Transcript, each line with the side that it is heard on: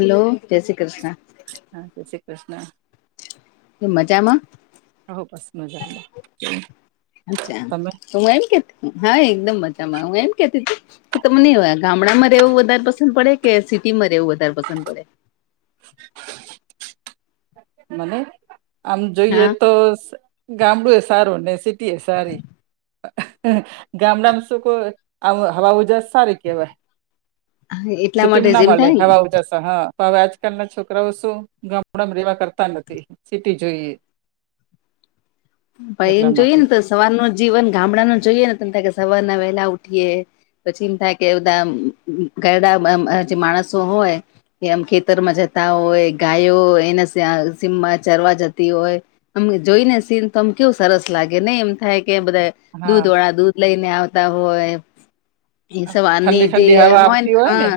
left: Hello જય શ્રી કૃષ્ણ.
right: હા જય શ્રી કૃષ્ણ.
left: મજામાં.
right: હો બસ મજામાં
left: અચ્છા
right: તમે
left: તો મે એમ કે હા એકદમ મજામાં હું એમ કેતી કે તમને ગામડામાં રહેવું વધારે પસંદ પડે કે સિટીમાં રહેવું વધારે પસંદ પડે.
right: મને આમ જોઈએ
left: હા
right: તો ગામડું એ સારું ને સિટી એ સારી. ગામડામાં શું કો હવા ઉજ સારી કેવાય.
left: એટલા માટે
right: સિટીમાં ના
left: જેમ
right: મલે
left: થાય
right: હવા ઉજાસ. હા હવે આજકાલ ના છોકરાઓ શું ગામડામાં રેવા કરતા તા નથી સિટી જોઈએ.
left: ભાઈ એમ
right: એટલા
left: જોઈએ
right: માટે
left: ને તો સવારનો જીવન ગામડા ન જોઈએ ને ત કે સવાર ના વહેલા ઉઠીએ. પછી એમ થાય કે બધા ઘડા જે માણસો હોય કે આમ ખેતરમાં જતા હોય ગાયો એના સીમમાં ચરવા જતી હોય. અમ જોઈને સીન તોમ કેવું સરસ લાગે નહી એમ થાય કે બધા
right: હા
left: દૂધ વાળા દૂધ લઈને આવતા હોય એ સવારની
right: ઠંડી
left: જે
right: ઠંડી હવા
left: હોય ને
right: આવતી
left: હા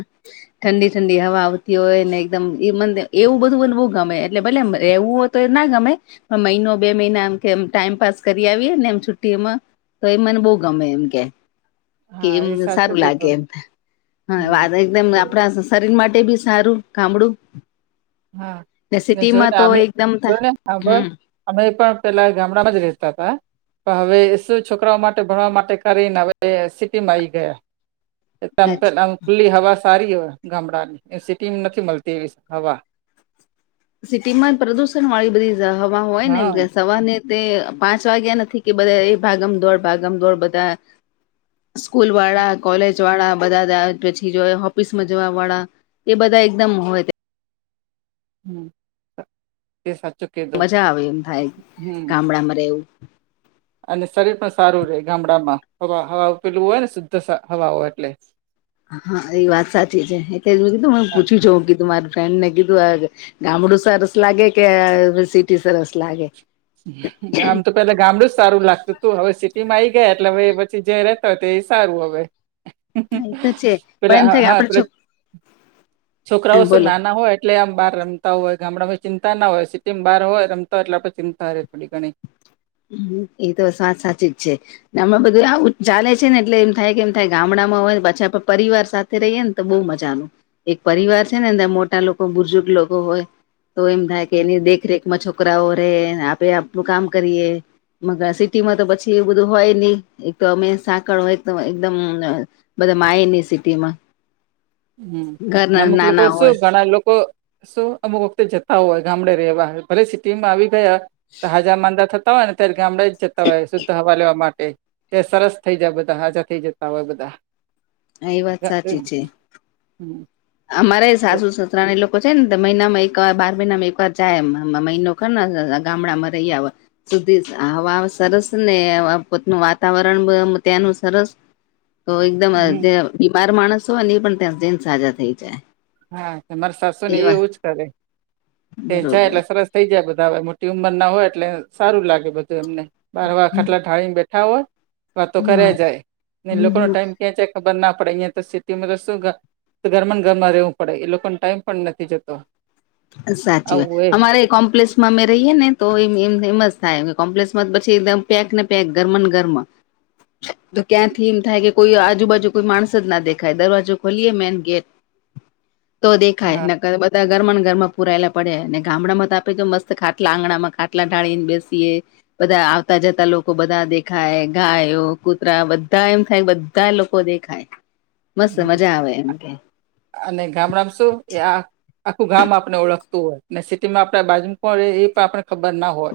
left: ઠંડી ઠંડી હવા આવતી હોય ને એકદમ મ એવું બધું મને બવ ગમે એટલે ભલે રહેવું હો તો એ ના ગમે પણ મહિનો બે મહિનામ કે એમ ટાઈમ પાાસ કરી આવીએને એમ છુટ્ટીમાં તો એ મને બહુ ગમે એમ કે. કે
right: હા
left: એમ
right: એ સાચું
left: સારું લાગે
right: કીધું
left: એમ હ વા
right: હમ
left: એકદમ આપડા શરીર માટે બી સારું ગામડું
right: હા ને જોય
left: સિટીમાં
right: ને
left: તો
right: અમે
left: એકદમ થ
right: જોય ને સાંભળ
left: હમ.
right: અમે પણ પેલા ગામડામાં જ રેતા હતા. પણ હવે શું, છોકરાઓ માટે ભણવા માટે, કરીને હવે સિટીમાં આઈ ગયા. [unintelligible] ખુલ્લી હવા સારી હો ગામડાની સિટીમ નથી મલતી એવી હવા.
left: સિટીમાં પ્રદુષણ વાળી બધી હવા હોય ને
right: હા
left: એમ સવારને તે પાંચ વાગ્યા નથી કે બધા એ ભાગમ દોડ ભાગમ દોડ બધા સ્કૂલ વાળા કોલેજ વાળા બધા પછી જો ઓફિસમાં જવા વાળા. એ બધા એકદમ હોય
right: હમ તે સાચ
left: મજા આવે એમ થાય ગામડામાં રહેવું.
right: અને શરીર પણ સારું રે ગામડામાં હવા હવા પેલું હોય ને શુદ્ધ હવાઓ એટલે.
left: હા એ વાત સાચી છે એટલે જ કીધું
right: હા.
left: પૂછી જોઉં કેધું મારી ફ્રેન્ડ ને કીધું આ ગામડું સરસ લાગે કે અ સિટી સરસ લાગે.
right: આમ તો પેલા ગામડું જ સારું લાગતું તું હવે સિટીમાં આઈ ગયા એટલે હવે પછી જ્યાં રહતા હોય તે એ સારું હવે.
left: [inaudible] તો છે પણ એમ
right: પેલા
left: થાય કે
right: હા
left: આપડે
right: પે
left: જો
right: છોકરાઓ શું
left: બોલો
right: નાના હોય એટલે આમ બાર રમતા હોય ગામડામાં એ ચિંતા ના હોય, સિટીમાં બહાર હોય રમતા હોય એટલે આપણે ચિંતા રહે થોડી ઘણી.
left: હમ્મ એ તો સાત સાચી જ છે. હમણાં બધું આવું ચાલે છે ને એટલે એમ થાય કેમ થાય ગામડામાં હોય પાછા પરિવાર સાથ રહીએ ને તો બહુ મજાનું એક પરિવાર છે ને અંદર મોટા લોકો બુજુર્ગ લોકો હોય તો એમ થાય કે એની દેખરેખ માં છોકરાઓ રેને આપે આપડુ કામ કરીએ મગ સિટીમાં તો પછી એવું બધું હોય ની એક તો અમે સાંકળ હોય એકદમ બધા માયની સિટીમાં.
right: હમ્મ
left: ઘરના
right: અમુક લોકો
left: નાના
right: શું
left: હોય
right: ઘણા લોકો શું અમુક વખતે જતા હોય ગામડે રેવા. ભલે સિટીમાં આવી ગયા હાજા માંદા થ તા હોય ને ત્યારે ગામડા જે જતા હોય શુદ્ધ હવા લેવા માટે. તે સરસ થઇ જાય બધા, હાજા થઈ જતા હોય બધા.
left: હા એ વાત સાચી છે.
right: હમ્મ
left: અમારે સાસુ સસુરા એ લોકો છે ને, તો મહિનામાં એક બાર મહિનામાં એકવાર જાય મહિનો [unintelligible] ગામડામાં રહી આવ સુધી હવા સરસ ને પોતનું વાતાવરણ અમ અમ ત્યાંનું સરસ. તો એકદમ
right: હમ
left: બીમાર માણસ હોય ને એ પણ ત્યાં જેન સાજા થઈ જાય.
right: હા, માર સાસુ ને
left: એવા
right: એવું જ કરે તે જાય
left: બરોબર
right: એટલે સરસ થઈ જાય બધા હવે મોટી ઉંમર ના હોય એટલે સારું લાગે બધું એમને. બાર વાર ખાટલા ઢાળી ને બેઠા હોય વાતો કર્યા જાય એલોકો ન
left: હા
right: ટાઈમ ક્યાં [unintelligible] ખબર ના પડી અહિયાતો સિટીમાં રસો ઘરમન ગરમા રેવું પડે એ લોકોને ટાઈમ પણ નથી જતો.
left: સાચી વાત
right: આવું એ
left: અમારે કોમપ્લેસ અમે રહીએે ને તો એ એમ થાય કોમ્પ્લેસ પછીમ પેક ને પેક ઘરમન ઘરમાં તો ક્યાંથી એમ થાય કે કોઈ આજુબાજુ કોઈ માણસ જ ના દેખાય દરવાજો ખોલીયે મેન ગેટ તો દેખાય
right: હા
left: નકર બધા ગરમન ઘરમાં પુરાયેલા પડે ને ગામડામાં તો આપે તો મસ્ત ખાટલા આંગણામાં ખાટલા ઢાળીને બેસીએ. બધા આવતા જતા લોકો બધા દેખાય ગાયો, કૂતરા બધા એમ થાય બધ ધાય લોકો દેખાય, મસ્ત
right: હમ.
left: મજા આવે એમ કે.
right: અને ગામડામાં શું કે આ આખું ગામ આપણે ઓળખતું હોય ને સિટીમાં આપણે બાજુમાં કોણ રે એ પણ આપડે ખબર ના હોય.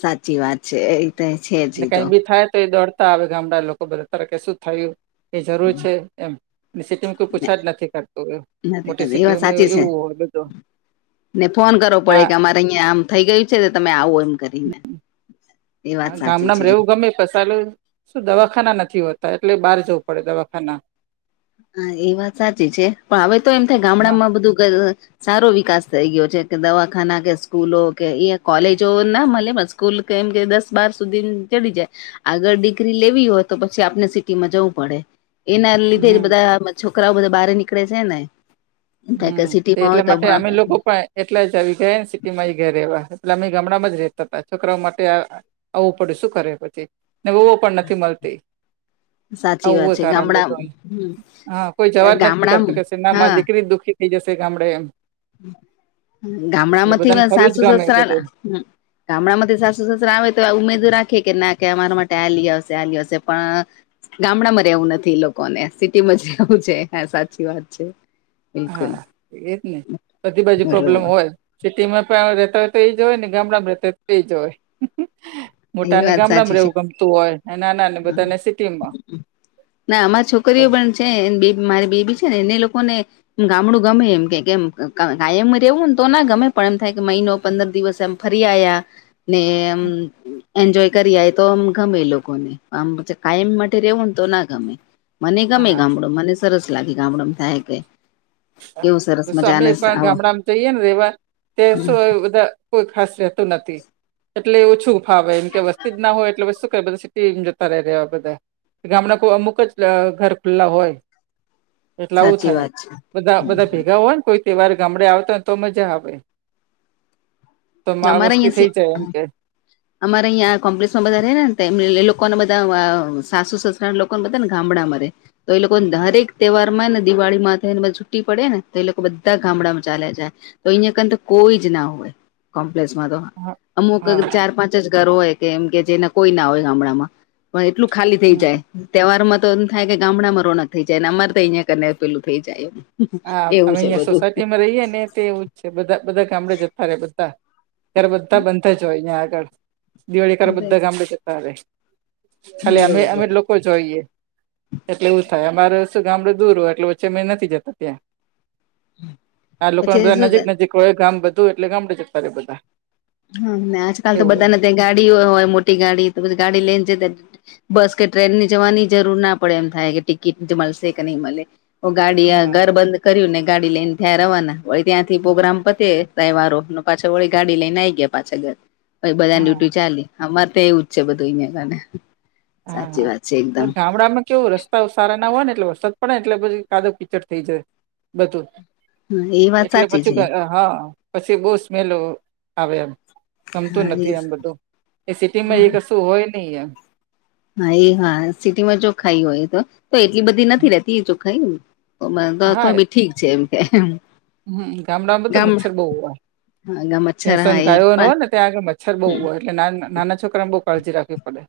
left: સાચી વાત છે એ રીતે છે જ એ
right: અને
left: તો.
right: કઈ બી થાય તો એ દોડ હ ગામડા લોકો ભલે તર કે શું થયું એ જરૂર એમ સિટીમાં કોઈ પૂછા જ નથી કરતું એ
left: નથી
right: મોટી
left: કા એ વાત
right: સિટીઓમાં
left: સાચી
right: એવું
left: છે
right: એવું હોય બધું
left: ને ફોન કરવો પડે
right: હા
left: કે આમ અહિયા આમ થઈ ગયું છે તમે આવો એમ કરીને એ વાત
right: હા
left: સાચી
right: ગામડામાં
left: છે
right: રહેવું ગમે પસાલું દવાખાના નથી હોતા એટલે બહાર જવું પડે દવાખાના
left: હા એ વાત સાચી છે પણ હવે તો એમ થાય
right: હા
left: ગામડામાં બધું ગઅ સારો વિકાસ થઈ ગયો છે કે દવાખાના કે સ્કૂલો કે એ કોલેજો ના મલે સ્કૂલ કેમ કે દસ બાર સુધી ચડી જાય. આગળ ડિગ્રી લેવી હોય તો, પછી આપને સિટીમાં જવું પડે. એના લીધે
right: હમ
left: બધા છોકરાઓ બધા બહાર નીકળે છે ને. એમ થાય કે
right: હમ!
left: સિટીમાં હોય
right: એટલા
left: તો
right: માટે અમે
left: ભણતા
right: લોકો પણ. એટલે જ આવી ગયા ને સિટીમાં એ ઘરવા એટલે અમે ગામડામાં જ રેતા હતા છોકરાઓ માટે. આવવું પડે શું કરે પછી, ને વ પણ નથી મળતી.
left: સાચી
right: આવું
left: વાત
right: એ
left: છે
right: કારણ
left: ગામડા
right: બધું. હા કોઈ જવાજ નથી
left: ગામડા
right: કરતું કે સિના
left: હા
right: માંધ. દુખી થઈ જશે કે આપણે એમ.
left: ગામડા
right: એટલે
left: માંથી
right: બધાને ફરવું જ
left: સાસુ
right: ગમે
left: સસરાલા.
right: બધું
left: ગામડામાંથી સાસુ સસરા આવે તો ઉમેદર રાખીએ કે ના કે અમારા માટે આલી આવશે આલીઆવશે પણ ગામડામાં રહેવું નથી લોકો ને સિટી માં જ રહેવું છે હા સાચી વાત છે. બિલકુલ
right: હા એજ ને બધી બાજુ પ્રોબ્લેમ
left: બરોબર
right: હોય સિટી માં પણ રેતા હોય તો એ જ હોય ને ગામડામાં રેતા હોય તો જ હોય
left: એ
right: મોટાને
left: વાત
right: ગામડામાં
left: સાચી
right: રહે
left: છે
right: એવું ગમતું હોય નાના ને
left: હા
right: બધાને સિટી માં
left: ના અમાર છોકરીઓ પણ છે બે મારી બેબી છે ને એને લોકો ને ગામડું ગમે એમ કે કેમ કાયમ રેવુંને તો ના ગમે પણ એમ થાય કે મહિનો પંદર દિવસ એમ ફરી આયા નેમ એન્જોય કરીયા તો આમ ગમે લોકોને આમ પ કમ માટે રહેવું ને તો ના ગમે મને ગમે
right: હા
left: ગામડો મને સરસ લાગે ગામડો આયા કે કેવું સરસ
right: તો અમે
left: મજાને
right: પણ
left: આવા
right: ગામડામાં જઈએ ને રેવા ત શું બધા કોઈ ખાસ રહેતું નથી એટલે ઓછું ફાવે એમ કે વસ્તી જ ના હોય એટલે જતા ર્યા બધા ગામડા કો અમુક જ ઘર ખુલ્લા હોય
left: સાચી વાત છે
right: બધ બધા ભેગા હોય ને કોઈ તહેવાર ગામડે આવતા હો ને તો મજા આવે તો
left: છે
right: મા
left: અમારે
right: વસ્તી
left: અહિયાં
right: થઈ જાય એમ કે
left: [inaudible] અમારે અહીંયા કોમ્પ્લેક્ષમાં બધા રે ને એ લોકોને બધા સાસુ સસુરા લોકોને બધા ને ગામડામાં રે તો એ લોકોને દરેક તહેવાર માં ને દિવાળી માં થનેધ છુટી પડે ને તો એ લોકો બધા ગામડામાં ચાલે જાય તો અહીયા ક તો કોઈ જ ના હોય કોમ્પ્લેસમાં તો
right: હા
left: અમુક
right: હા
left: ચાર પાંચ જ ઘર હોય કેમ કે જેના કોઈ ના હોય ગામડામાં પણ એટલું ખાલી થઈ
right: હમ.
left: જાય તહેવાર માં તો એમ થાય કે ગામડામાં રોનક થઈ જાય ને અમારે તો અહિયાં કર પેલું થઈ જાય એમ
right: હા અમે અહંયા સોસાયટીમાં રહીએ ને એવું જ છે બધા બધા ગામડે જતા રે બધા ત્યારે બધા બંધ જ હોય અહયા આગળ દિવાળી કરવા બધા ગામડે જતા હ ખાલી અમે અમે
left: બરોબર
right: લોકો જોઈએ એટલે એવું થાય અમારે શું ગામડું દૂર હો એટલે પછે મે નથી જતા ત્યાં આ લોકો
left: પછી
right: બધા
left: શું
right: નજીક નજીક હોય ગામ બધું એટલે ગામડે જતા રે બધા
left: હા આજકાલ તો
right: એવું હોય
left: બધાને ત્યાં ગાડીઓ હોય મોટી ગાડી તો પછી ગાડી લઈને જતા બસ કે ટ્રેનની જવાની જરૂર ના પડે એમ થાય કે ટિકિટ મળશે કે નહીં મળે ગાડી
right: હા
left: ઘર બંધ કર્યું ને ગાડી લઈને થયાં રવાના ત્યાંથી પ્રોગ્રામ પતે ત્ર વારો પાછા ઓળી ગાડી લઈને આવી ગયા પાછા ઘર બધાને
right: હા
left: ડ્યુટી ચાલી અમારે તો એવું જ છે બધું અંહી કને
right: હા હા ગામડામાં કેવું રસ્તા રસ્તા સારા ના હોય ને એટલે વરસાદ પડે એટલે પછી કાદવ કીચડ થઈ જાય બધું
left: હા એ વાત
right: એટલે
left: સાચી છે
right: પછી હા પછી બહ સ્મેલો આવે એમ ગમતું
left: હા એ
right: નથી આમ બધું એ સિટીમાં એ કશું હોય નહ એમ
left: હા એ હા સિટીમાં જો ખાઈ હોય તો તો એટલી બધી નથી રતી જો ખાઈ એ તો ભી ઠીક છે એમ કે
right: હમ ગામડામાં તો
left: ગામ
right: મચ્છર બઉ હોય
left: હા ગા મચ્છર
right: ભેસો
left: હા એ
right: ગાયો
left: પણ
right: હોય ત્યાં આગે મચ્છર બહુ હોય એટલે નાના છોકરાને બહુ કાળજી રાખવી પડે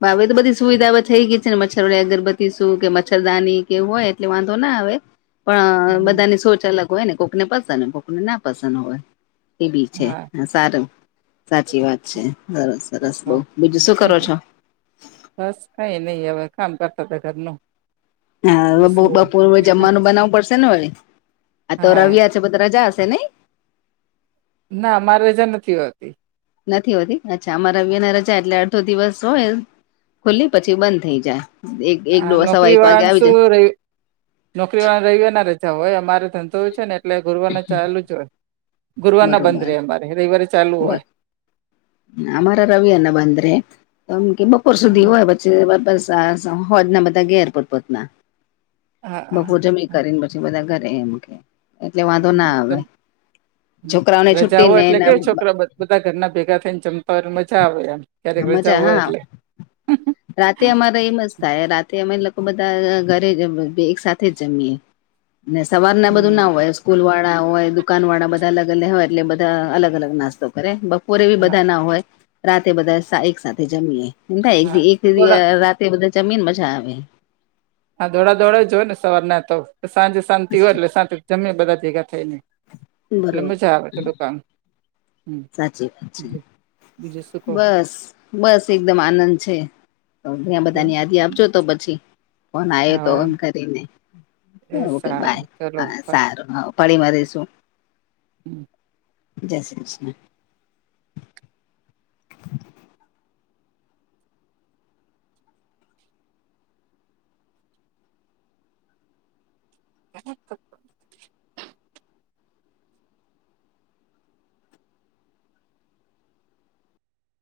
left: હા હવે તો બધી સુવિધાઓ થઈ ગઈ છેને મચ્છર ની અગરબત્તી શું કે મચ્રદાની કે હોય એટલે વાંધો ના આવે પણ
right: હમ,
left: બધાની સોચ અલગ હોય ને કોક ને પસંદ હોય કોકને ના પસંદ હોય. એ બી છે
right: હા
left: હ સારું સાચી વાત છે સરસ સરસ બઉ
right: હા.
left: બીજું શું કરો છો
right: બસ કઈ નહી હવે કામ કરતા હતા ઘરનું.
left: હા
right: બીજું
left: બપો
right: શું હોય
left: બપોરે જમવાનું બનાવું પડશે ને વ આ તો
right: હા
left: રવ્યા છે રજા હશે નહી
right: ના અમાર રજા નથી હોતી.
left: નથી હોતી અચ્છા અમા રવ્ય ના રજા એટલે અડધો દિવસ હોય ખુલ્લી પછી બંધ થઈ જાય. એક એક
right: હા
left: દોઢ સવા
right: નોકરી
left: એક
right: વાળા
left: વાગે
right: ને
left: આવી
right: શું
left: જાય
right: રેય નોકરી વાળા રયવારના રજા હો હોય અમારો ધંધો હોય છે ને એટલે ગુરવાર ના ચાલુ જ હોય ગુરવાર ના બંધ
left: બરોબર
right: રહેે અમારે રવિવારે ચાલુ
left: બ
right: હોય.
left: અમારા રવિયા ના બંધ રે તોમ કે બપોર સુધી હોય [unintelligible] ના બધા ઘેર પોત પોતના
right: હા હા
left: કરીને પછી બધા ઘરે એમ કે એટલે વાંધો
right: હમ
left: ના આવે
right: તમ
left: છોકરાઓને
right: રજા
left: છુટી
right: હોય
left: ને એ
right: એટલે કેવું છોકરા બ બધા ઘરના ભેગા થઈ ને જમતા હોય ને મજા આવે એમ ક્યારેક રજા
left: મજા
right: હોય
left: હા
right: એટલે
left: [inaudible] રાતે અમારે એમ જ થાય રાતે અમે લોકો બધા ઘરે જ એક સાથે જ જમીએ. અને સવાર ના બધું ના
right: હમ
left: હોય સ્કૂલ વાળા હોય દુકાન વાળા બધા અલગ અલગ હોય એટલે બધા અલગ અલગ નાસ્તો કરે બપોરે બી
right: હા
left: બધા ના હોય રાતે બધા એક સાથે જમીએ
right: હા દોડા
left: [unintelligible] તે બધા જમીન મજા આવે.
right: હા દોડા દોડા જ હોય ને સવારના તો સાંજે શાંતિ હોય એટલે સાથે જમે બધા ભેગા થઈ ને એટલે
left: બરોબર
right: મજા આવે તો દુકાન
left: સાચી વાત છે
right: બીજું શું કહો
left: બસ બસ એકદમ આનંદ છે તો ઘ્યા બધાની યાદી આપ જો તો પછી ફોન
right: હ
left: આયો તો ઓન કરીને
right: એ
left: ઓકે બાય
right: સારું ચલો
left: હા સારું હ ફરી મરીશું
right: [inaudible]
left: જય શ્રી કૃષ્ણ
right: [inaudible]